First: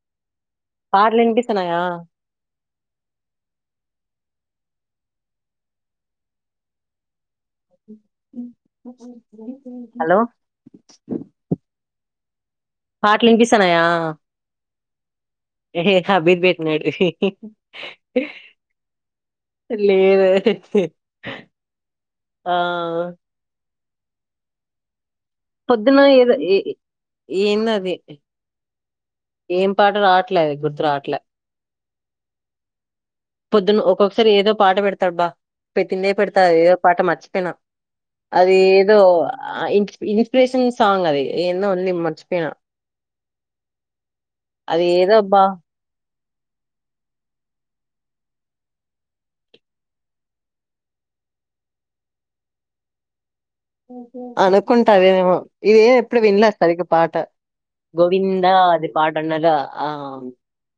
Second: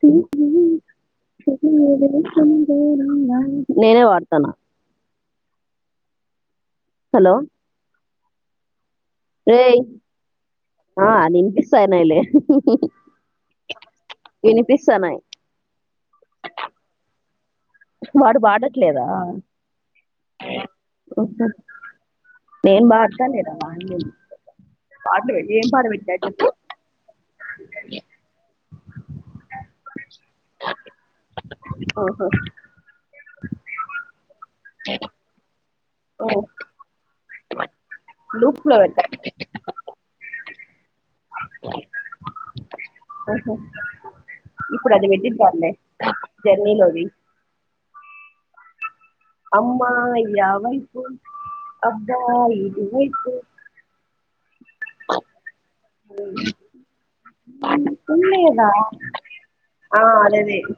చూ పాటలు వినిపిస్తున్నాయా [inaudible] నేనే వాడతానా హలో రే హలో ఆ నింపిస్తాన్నైలే స్తాన్నయా ఇని పిస్తున్నాయి ఏ హే అబిర్ పెట్టినాడు వాడు వాడట్లేదా లేదు ఓ హొ ఆ నేను మాట్లడేదు ఆమె కాని ఏ పొద్దున ఏద ఏంది అది ఏం పాట రావట్లేదు గుర్తు రావట్లే ఓహో పొద్దున్న ఒక్కొక్కసారి ఏదో పాట పెడ్ తడ్బా పెట్టిందే ఓ పెడతాది ఏదో పాట మార్ ర్చిపోయినా అది లూప్ లో ఏదో పెట్టాడు ఇన్స్పిరేషన్ సాంగ్ అది ఏందో ఉంది మర్చిపోయినా ఓహో అది ఇప్పుడు ఏదో అబ్బా పెట్టిద్దాంలే జర్నీలోది అమ్మయి ఆ వైపు అబ్బాయి ఇది వైపు అన కుంటది ఏమో ఏ ఎప్పుడు వినలే సరిగా పాట గోవిందా లేదా అది పాటన్నుదా ఆ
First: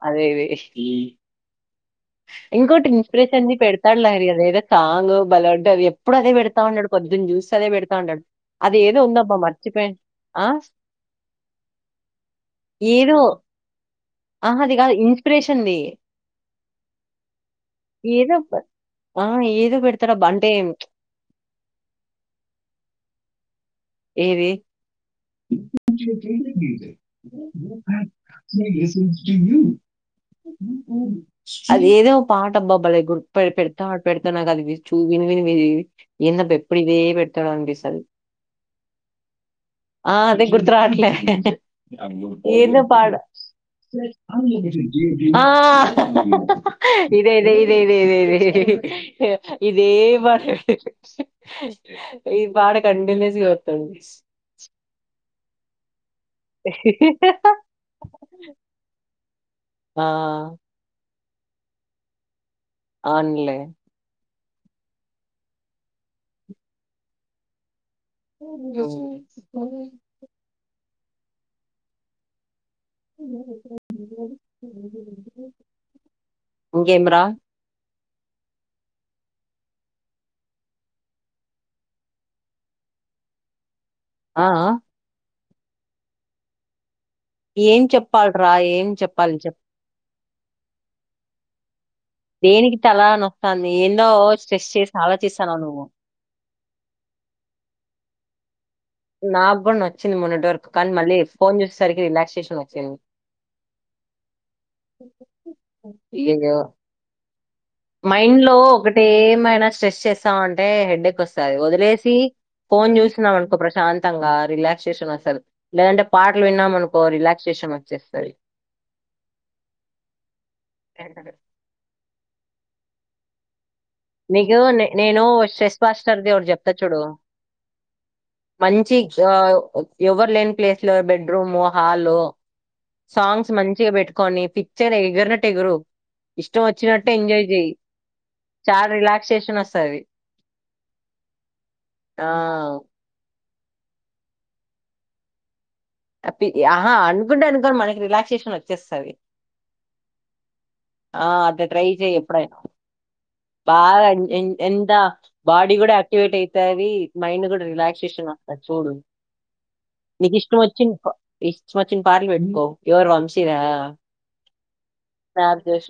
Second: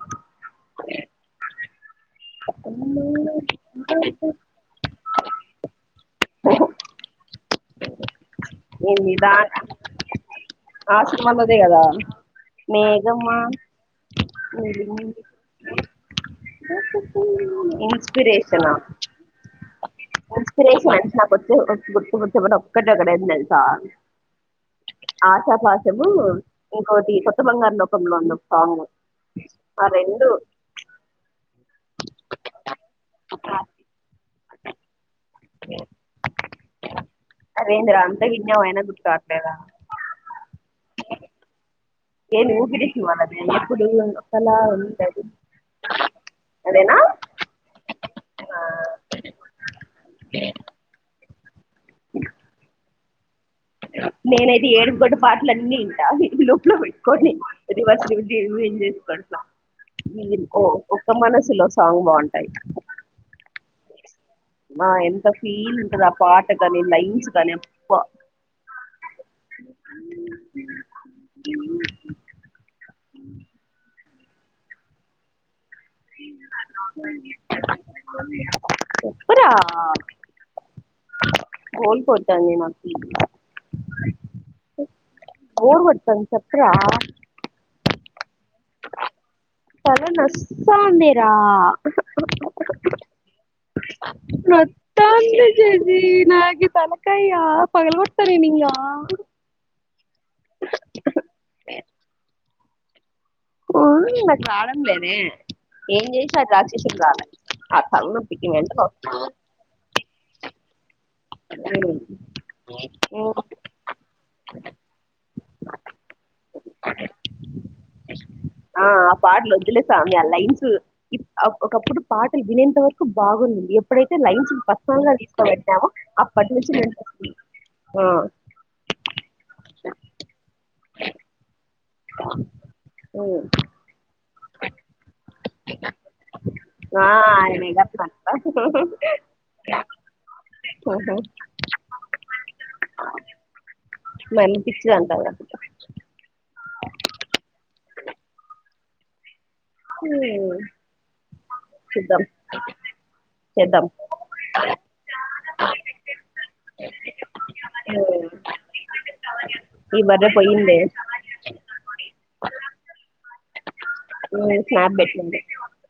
అదే అదే ఇంకొటి ఇన్స్పిరేషన్ది పెడతాడు అది ఏదో సాంగ్ బాలేఉంటది ఎప్పుడు అదే పెడతా ఉంటాడు పొద్దున్న చూస్ అదే పెడతా ఉంటడు అది ఏదో ఏంది దా ఉందబ్బ మర్చిపోయి ఆ సినిమాలోదే కదా ఏదో మేఘమా అహ అది కాదు ఇన్స్పిరేషన్ది ఇన్స్పిరేషనా ఆ ఏదో పెడతాడబ్బా అంటే ఇన్స్పిరేషన్ అ నాకొచ్చు కక్కడేక్కడ ఏం లేద్ సాల్ ఏది కొత్త బంగారు లోకంలో ఉంది ఒక సాంగ్ ఆ రెండు అది ఏదో ఒక పాటబ్బాబలే పెడ పా పెడతా నాకు అది చూ [unintelligible] ఎప్పుడు ఇదే అదేందిరా పెట్టాలనిపిస్తది. అంత విన్నాం అయినా గుర్తు రావట్లేదా అదే గుర్తు రావట్లే ఏంది ఊపిరి సినిమా అది ఎప్పుడు ఒకలా ఉంటది అదేనా ఆ [unintelligible] ఈ వాడకం [unintelligible] నేనైతే ఏడుపు గోట్ పాటలు అన్ని వింటా ఇది లోపల పెట్టుకోండి. [unintelligible] పెడ్తా ఆ ఓ మనసులో సాంగ్ బాగుంటాయి. అవున్లే ఆ ఎంత ఫీల్ ఉంటది. ఆ పాట కాని లైన్స్ గాని అబ్బా [inaudible] [unintelligible] ఇంకేం రా చెప్పరా కోల్పోత నేను ఆ ఆ. బోర్ కొడతాంది. చెప్పరా ఏం చెప్పాల్ రాయే ఏం చెప్పాలి చెప్ సందిరా దేనికి తల నొస్తాంది ఏందో స్ట్రెస్ [unintelligible] చేసి ఆలోచిస్తాను నువ్వు సరే నా కూడా నోచ్చింది. మొన్నటి వరకు కానీ మళ్ళీ ఫోన్ చేసేసరికి రిలాక్సేషన్ వ సేమ్ ఇ అది రావడంలేదే ఏం చేసావ్ అయ్యయ్యో రాక్షసులకు రాలి మైండ్ లో ఒకట ఏమైనా స్ట్రెస్ చేస్తాం హెడ్ వ వస్తుంది వదిలేసి ఫోన్ చూసాం. అనుకో ప్రశాంతంగా రిలాక్సేషన్ వస్తది. లేదంటే పాటలు విన్నాం అనుకో రిలాక్సేషన్ వచ్చేస్తది. ఆ ఆ పాటలు వద్దులే సామి ఆ లైన్స్ ఒకప్పుడు పాటలు వినేంత వరకు బాగుంది. ఎప్పుడైతే లైన్స్ మీకు పర్సనల్ గా నేను స్ట్రెస్ తీసుకోబెట్టామో ఫస్టర్ది అప్పటి చెప్తా నుంచి చూడు మెంటల్ ఆ మంచి ఎవరు లేని ప్లేస్ లో బెడ్రూము హాలో ఉమ్ సాంగ్స్ మంచిగా పెట్టుకొని పిక్చర్ ఎగరినట్టు ఎగురు ఇష్టం ఆ వచ్చినటట్టు ఎంజాయ్ ఆయనే చెయి గట్లంటరా చాలా రిలాక్సేషన్ వస్తుంది ఆహా ఆ మనపిచ్చి చ అంటారూ ఆహా అనుకుంటే అనుకని మనకి రిలాక్సేషన్ వచ్చేస్తుంది హమ్ ఆ అట్ట ట్రై చెయి ఎప్పుడైనా చేద్దాం బాగా ఎంత బాడీ కూడా యాక్టివేట్ అవుతుంది మైండ్ కూడా రిలాక్సేషన్ ఉమ్ వస్తాది చూడు ఈ బర్రె నీకు ఇష్టం పోయిందే వచ్చిన ఇష్టం వచ్చిన పార్లు పెట్టుకో ఎవరు చూస్తారు చ్చరా [unintelligible] మ్యాప్ పెట్టుకుంటాం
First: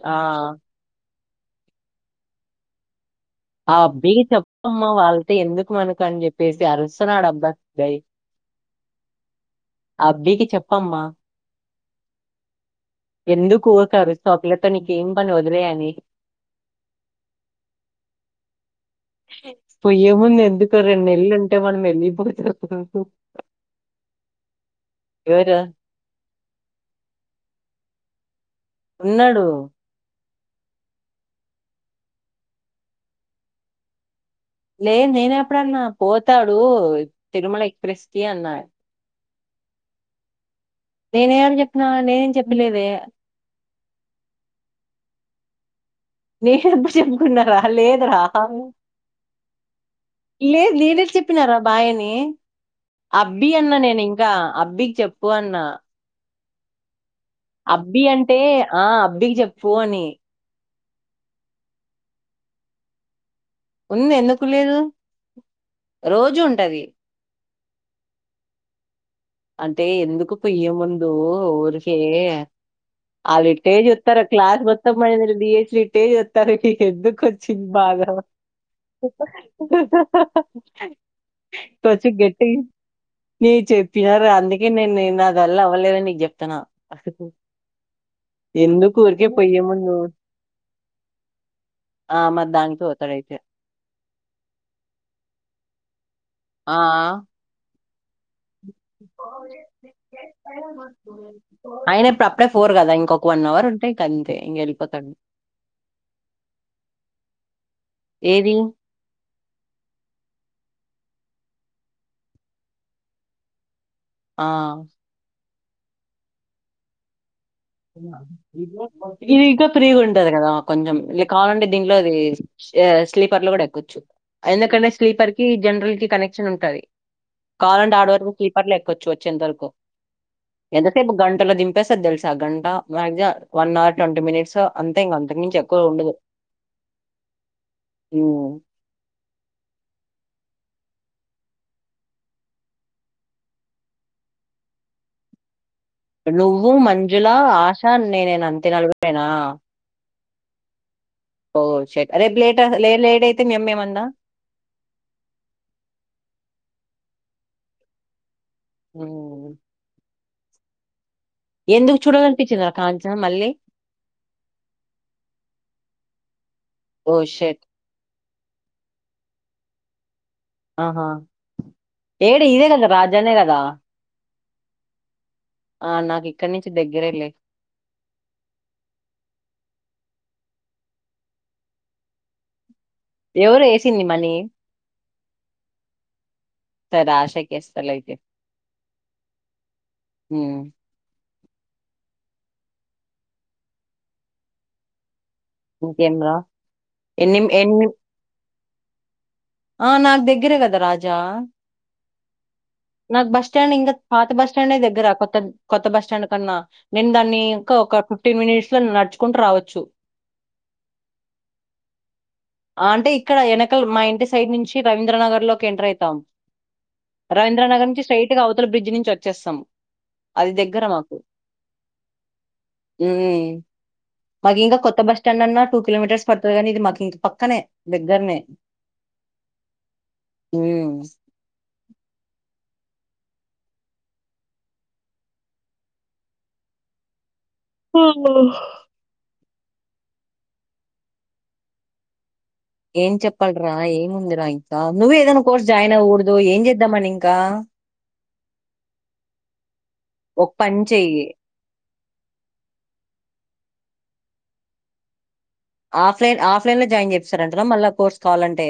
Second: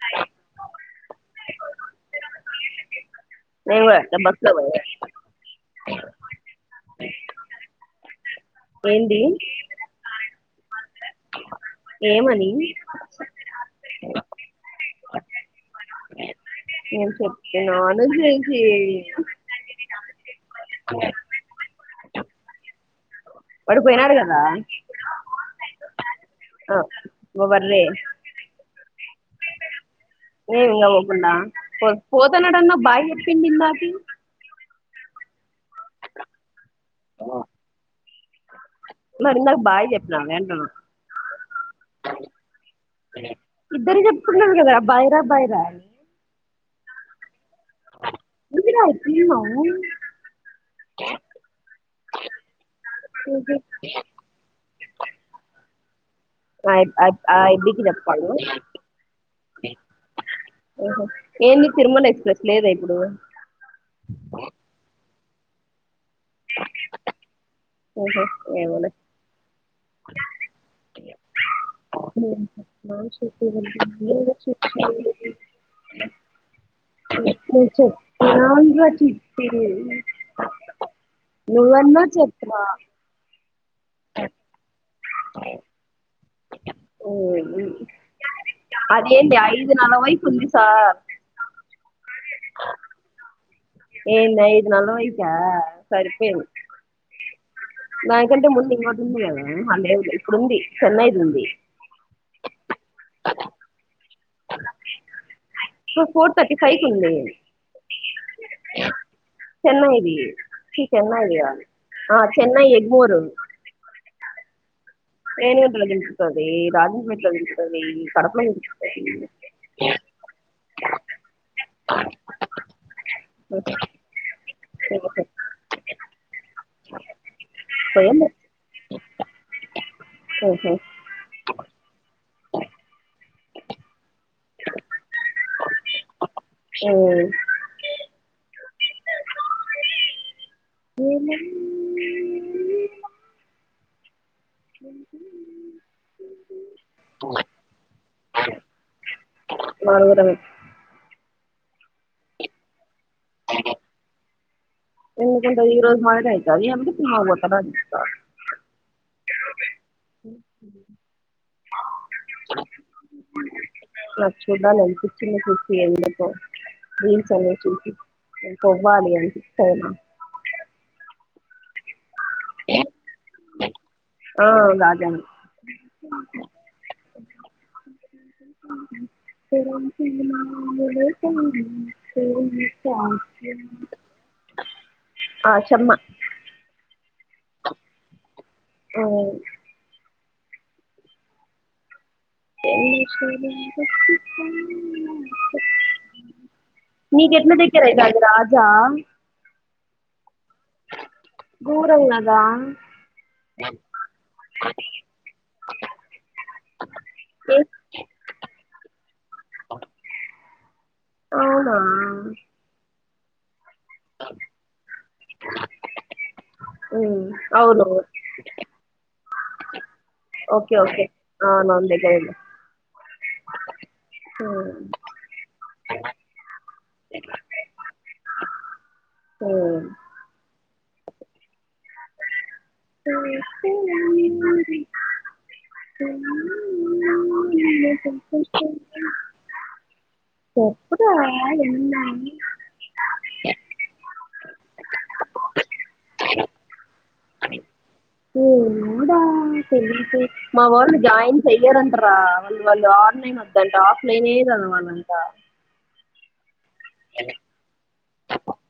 ఆ [inaudible] ఆ నేను కూడా అట్లా అబ్బయి బస్ లో పోయా చెప్పమ్మా వాళ్ళతో ఎందుకు మనకు అని చెప్పేసి అరుస్తున్నాడు అబ్బా సిబ్బాయి ఏంది అమ్మ ఏమని ఎందుకు ఊక అరుస్తావు ఆ పిల్లతో నీకేం పని వదిలేయని నేను చెప్పినాను చేసి పొయ్యేముంది ఎందుకు రెండు నేలలుంటే మనం వెళ్ళిపోతాం పడి పోయినారు కదా ఎవరు? హ నువ్వు పడలే ఉన్నాడు ఏంగా హగున్నా పోతానాడన్న బై చెప్పింది ఇందకీ నింద మాది లే నేనే [unintelligible] ఇప్పుడన్నా పోతాడు తిరుమల ఎక్స్ప్రెస్ కి అన్నారు మరి ఇందాక బాయి చెప్పినావే అంటున్నా నేనేమన్న చెప్పిన నేనేం చెప్పలేదే ఇద్దరి చెప్పుకున్నారు కదా బైరా బైరా నేనెప్పుడు చెప్పిండ్ర లేదు రా లేదు నువ్వు ఇలా అయిపోయినావు లేదు నేనేం చెప్పినారా బాయ్ అని అబ్బి అన్న నేను ఇంకా అబ్బికి చెప్పు అన్నా ఆ అ అబ్బి అంటే ఆ అబ్బికి చెప్పు అని ఓహో ఏంది తిరుమల ఎక్స్ప్రెస్ లేదా ఇప్పుడు ఉంది ఎందుకు లేదు రోజు ఉంటది ఊహూ ఏమోలే అంటే ఎందుకు పొయ్యే ముందు ఊరికే వాళ్ళు ఇట్టే చూస్తారు క్లాస్ మొత్తం మనది డిహెచ్లు ఇట్టే చూస్తారు ఎందుకు వచ్చింది బాగా అవునురా చిట్టి కొంచెం గట్టి వా నీ చెట్ని తినరు అందుకే నేన్ నేన్ అదా ఒ ఓ ఎందుకు ఊరికే అదేంటి పొయ్యే ఐదు ముందు నాలవై కు ఉంది సార్ ఆ మరి దానికి పోతారు అయితే ఏంది ఐదు నలవై కా సరే ఆ నాక్ అంతకంటే ముందు ఇంకోటి ఉంది కదా అహ లేవు ఇప్పుడుంది చెన్నైది ఉంది ఆయన ఇప్పుడు అప్పుడే ఫోర్ కదా ఇంకో వన్ అవర్ ఉంటాయి అంతే ఇంకా వెల్పోతాడు ఫోర్ థర్టీ ఫైవ్ కు ఉంది ఏది చెన్నై దీ చెన్నై ఇాల చెన్నై ఎగమూరు ఆ ఏనుగుంటలో నిలుపితుది రాజ మట్లో ని ఇది ఇంకా ఫ్రీగా ఉంటది కదా కొంచెం ఇక కావాలంటే దీంట్లో అది స్లీపర్ లో కూడా ఓకే, ఎక్కవచ్చు ఎందుకంటే ఓకే. స్లీపర్ కి జనరల్ కి కనెక్షన్ ఉంటు కాాలంటే ఆడ ముప్పై వరకు కలీపర్లు ఎక్కొచ్చు వచ్చేంత వరకు ఎంతసేపు గంటలో దంపేస్త అది తెలుసు గంట మాక్సి వన్ అవర్ ట్వంటీ మినిట్సో అంతే ఇంకా అంతక నుంచి మించి ఎక్కువ ఉండదు ముప్పై ఊ ఉఉఉఉఉఉఉ ఉంటా నువ్వు మంజులా ఆశా నేనేన అంతే నలుగురుమేన నలుగురమే ఓ అయితే మీ అమ్మ ఏమంద ఎందుకు అయితది ఏమన్నా అంటే ఈరోజు మాదిరి సినిమాకు పోతున్నాను అని చెప్తా ఊ రా కాంచన మళ్ళీ అ నచ్చూదా ఓ షట్ ఇంకా అవునా ఆహా ఏడు ఇదే కదా రాజానే కదా ఆ గాజాం ఆ నాకు ఇక్కడ నుంచి దెగ్గిరే లే [unintelligible] ఎవరు ఏసింది మనీ ఆ, శర్మ సరె ఆశాకేస్తాలే అయితే ఆ, ఉమ్ [unintelligible] ఇంకేం రా నికు ఎన్ని ఎట్ల ఎన్ని దగరైతాది రాజా ఆ నాకు దగ్ దగ్గరే కదా రాజా దూరం కదా నాకు బస్ స్టాండ్ ఇంకా పాత బస్ స్టాండే దగ్గరా కొత్త కొత్త బస్ స్టాండ్ కన్నా నేను దాన్ని ఏ, ఇంకా ఒక ఫిఫ్టీన్ మినిట్స్ లో నడుచుకుంటూ రావచ్చు అవునా ఆ, అంటే ఇక్కడ ఎన [unintelligible] మా ఇంటి సైడ్ ఉమ్, అవును చ్చేసం అది ఓకే దగ్గర ఓకే మాకు అవునవును దగ్గర ఉమ్ ఉమ్. మాకింకా కొత్త బస్ స్టాండ్ అన్నా టు కిలోమీటర్స్ పడతది కానీ ఇది మాకీ పక్కనే దగ్గరనే తెలియదు ఉమ్ [unintelligible] ఎమ్ అయింది [unintelligible] ఏం చెప్పాలరా ఏముందిరా ఇంకా నువ్వే ఏదైనా కోర్స్ జాయిన్ అవకూడదు ఏం చేద్దామని ఇంకా ఒక మా పని వాళ్ళు చెయ్యి జాయిన్ చెయయరంట రా వాల్ వాళ్ళు ఆన్ లైన్ అంటే ఆఫ్ లైనే కావాలంట ఆఫ్ లైన్ ఆఫ్ ల లో జాయిన్ చేపిస్తారు అంటారంట నా మళ్ళా కోర్స్ కావాలంటే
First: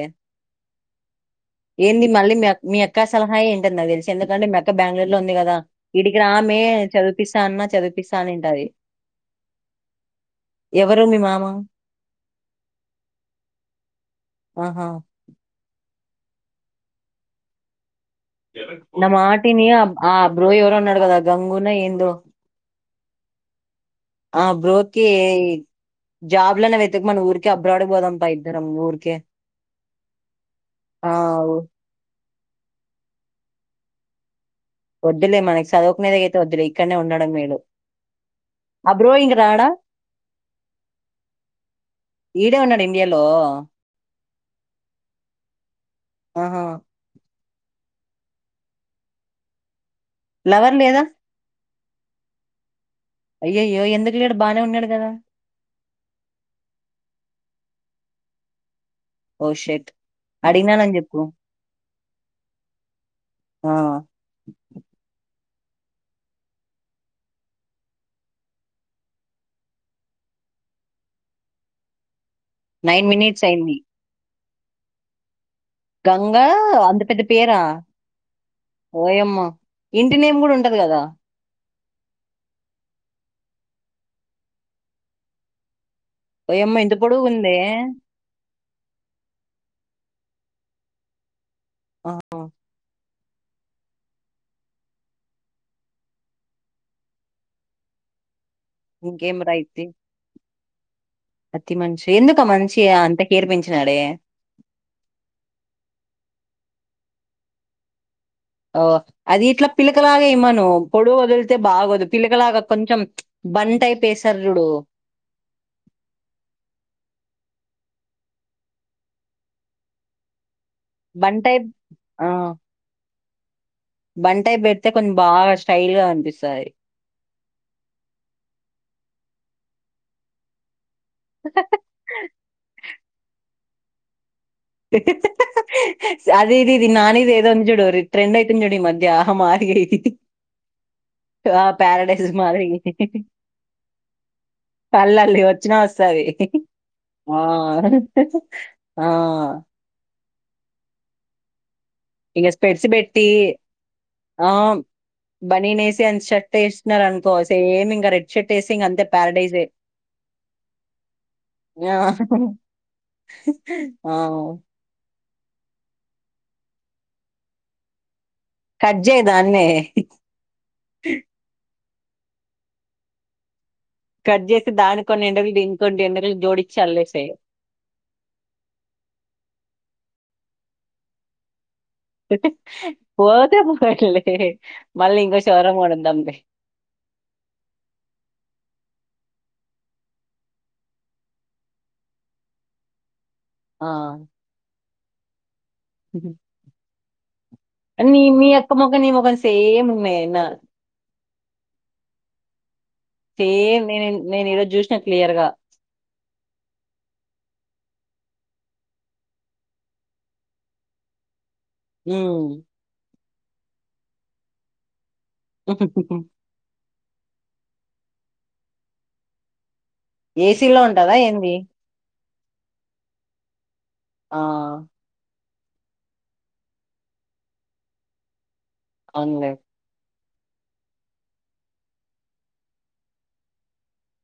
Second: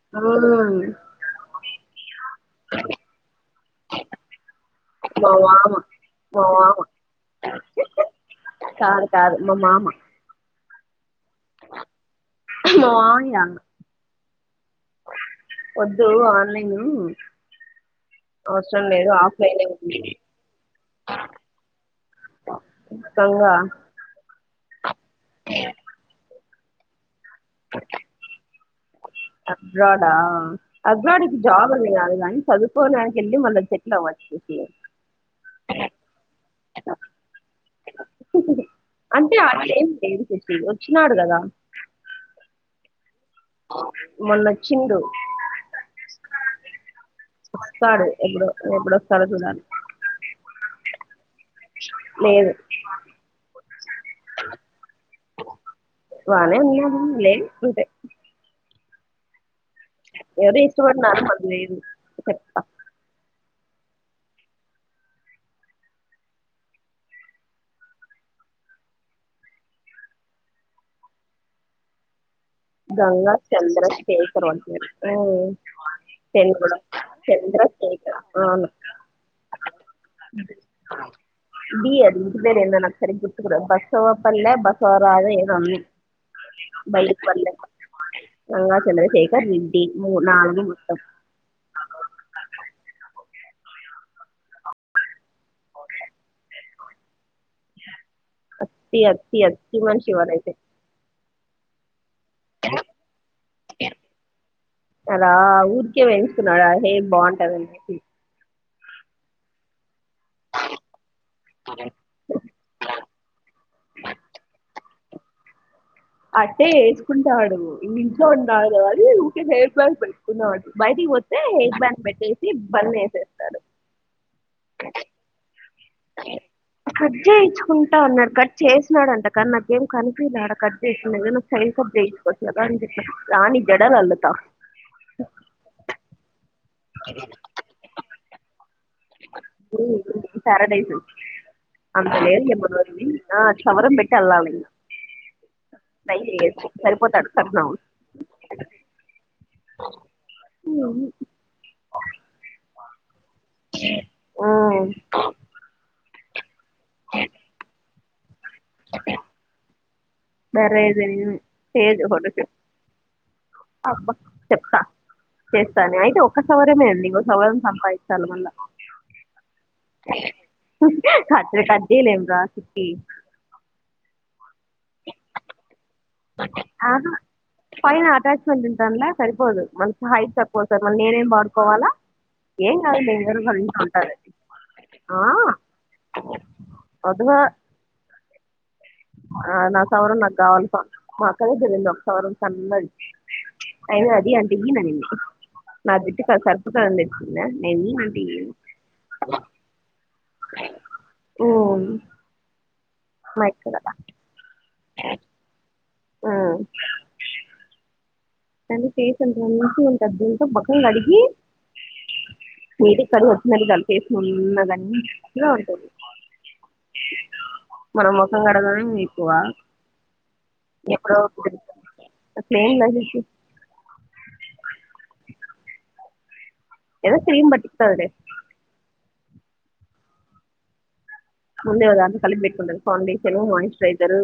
ఏంది మళ్ళీ మీ అక్క సలహా ఏ ఆయ్యింటటి నా తెలిసి ఎందుకంటే మీ అక్క బ్యాంగ్ళూరు లో మా ఉంది కదా మామ ఈడికి మా రామే మామ చదిపిస్తా అన్న చదివిపిస్తా అనింటది కాదు కాదు మా మామ ఎవరు మీ మామ హు మా మామయ్య ఆహా వద్దు ఆన్ లైన్ నా మాటిని ఆ ఆ బ్రో ఎవరో ఉన్నడుగదా గంగు నా ఏందో గంగా ఆ బ్రోకే జాబ్ లన్నా వెతుకు మను ఊర్ అబ్రాడ్ పొదం భై ద్దరం ఊర్ అబ్రాడా ఆ అబ్రాడ్కి జాబ్ అని కాదు కానీ చదుకోవడానికి వెళ్ళి మళ్ళ నవ్వచ్చి వద్దులే మనకి చదువుకునేది అయితే వద్దులే ఇక్కడనే ఉండడం మేలు. ఆ బ్రో ఇంక అంటే రాడా అట్లేం లేదు శశి వచ్చినాడు కదా ఈడే ఉన్నాడు ఇండియా లో మొన్నోచ్చిండు ఆహా వస్తాడు ఎప్పుడో ఎప్పుడొస్తాడో చూడాలి లవర్ లేదా లేదు అయ్యయో ఎందుకు లేడు బాగానే ఉన్నాడు కదా. బాగానే ఉన్నాడు లే ఉంటే ఓ షేట్ ఎవరి ఇష్టమా మాకు లేదు చెప్తా ఆ నైన్ గంగా మినిట్స్ అయింది చంద్ర శే ఆ [unintelligible] గంగా అంత పెద్ద పేరా చంద్రశేఖర్ అవును ఓయమ్మ ఇంటినేమ్ కూడా ఉంటది కదా. బీ అది ఇంటి పేరు ఏందో నాకు సరిగ గుర్తుకు రాదు బస్వప్పల్లే బస్వరాద ఏదో అంది. ఓయమ్మ ఇంత పొడుగు ఉందే గంగా చంద్రశేఖర్ రెడ్డి మూ నాలుగు మొత్తం ఆ, అట్టి ఇంకేం అట్టి అట్టి రాయితీ మనిషి వాడైతే అతి మనిషి ఎందుకు మనిషి అంత కేర్ పెంచినాడే ఏం బాగుంటదండి ఓ అది ఇట్లా పిల్ల పిలకలాగా ఇమ్మను పొడు వదిలితే బాగోదు పిలకలాగా కొంచెం బంటైప్ పేస్తరు చూడు అట్టే వేసుకుంటాడు. ఇ ఇంట్లో ఉన్నా కదా అని ఊరికే హెయిర్ ప్యాక్ పెట్టుకున్నాడు. బయటికి బన్ వస్తే టైప్ హెయిర్ ప్యాక్ ఆ పెట్టేసి పేర్మినెంట్ గా సరే బన్ టైప్ పెడితే కొంచ బాష్ కట్ చేయించుకుంటా అన్నాడు. కట్ చేసినాడు అంట కనాకు ఏం కనిపియల ఆడా కట్ ఏదన్నా సైన్సీ సబ్జెక్టు తీసుకుంటా. రాని జడల్ అల్లుత హ హ హ అది ఇది ఇది నానిది ఏదోంది చూడు ర ట్రెండ్ అయితుంది. చూడు ఈ మద జాహ మారి పారడైజ్ ఆ అంత ప్యారడైస్ లేదు ఇక మాదిరి మనోడిది. ఆ చవరం పెట్టి అల్లాలి ఇంకా కళ్ళర్లి వచ్చినా ట్రై వస్తదిహ చేయొచ్చు సరిపోతాడు హ కట్నం ఆ ఆ అవును ఇగా స్పెడ్స్ బెట్ తీ ఆమ్ బనిన్ ఎస్ ప్యాంట్షట్ వేస్నరనుకొ సేమి ఇంక రెడ్ షెటేసింగ్ అంత పారడైజె బణేజెరిగింది [unintelligible] అబ ఆ! చెప్తా చేస్తానీ అయితే ఒక సవరమె అండి ఇంగో సవరం సంపాదించాలి మళ్ళా కట్ చేయి దాన్నే కార్జైలం సిప్పి జ ఆహ అల్లేసేయి. పైన అటాచ్మెంట్ ఉంటాడ్ల సరిపోదు మనషి హైట్ త కోస మరి నేనేం వాడుకోవాలా ఏం కాదు నేను వేరే పోతె వాళ్ళ ఇంట్లో ఉంటాను పోన్లే మళ్ళీ ఆ, ఇంకో సవరం కొణిద్దాంలే. వద్దుగా ఆ నా సవరం నాకు కావాలి మా అక్క దగ్గరుంది ఒక సవరం సన్నది. ఆ అయ్యోనా అదీ అంటంది నీను నా జుట్టుకి అది సరిపోతదని తెచ్చుకున్న నేను నీ ఈనంటే మీ ఈను అక్క మొక్క నీ మొఖం సేమ్ ఉన్నాయి నా ఓ సేమ్ నేను నేను ఏడో జూశ్న క్లియర్ గా ఆ పని చేసంత [unintelligible] మొఖం కడిగి ఉ మరిదాలు చేసుకున్నదం చెక చెకం మనం ముఖం కడగడమే ఎక్కువ ఏసీలో ఉంటదా ఎప్పుడో ఏంది [unintelligible] ఆ ఏదో క్రీమ్ బట్టిత్తదిలె అన్లే ముందే ఒదాంలో కలిపి పెట్టుకుంటరు ఫౌండషను మాయిశ్చరైసరు.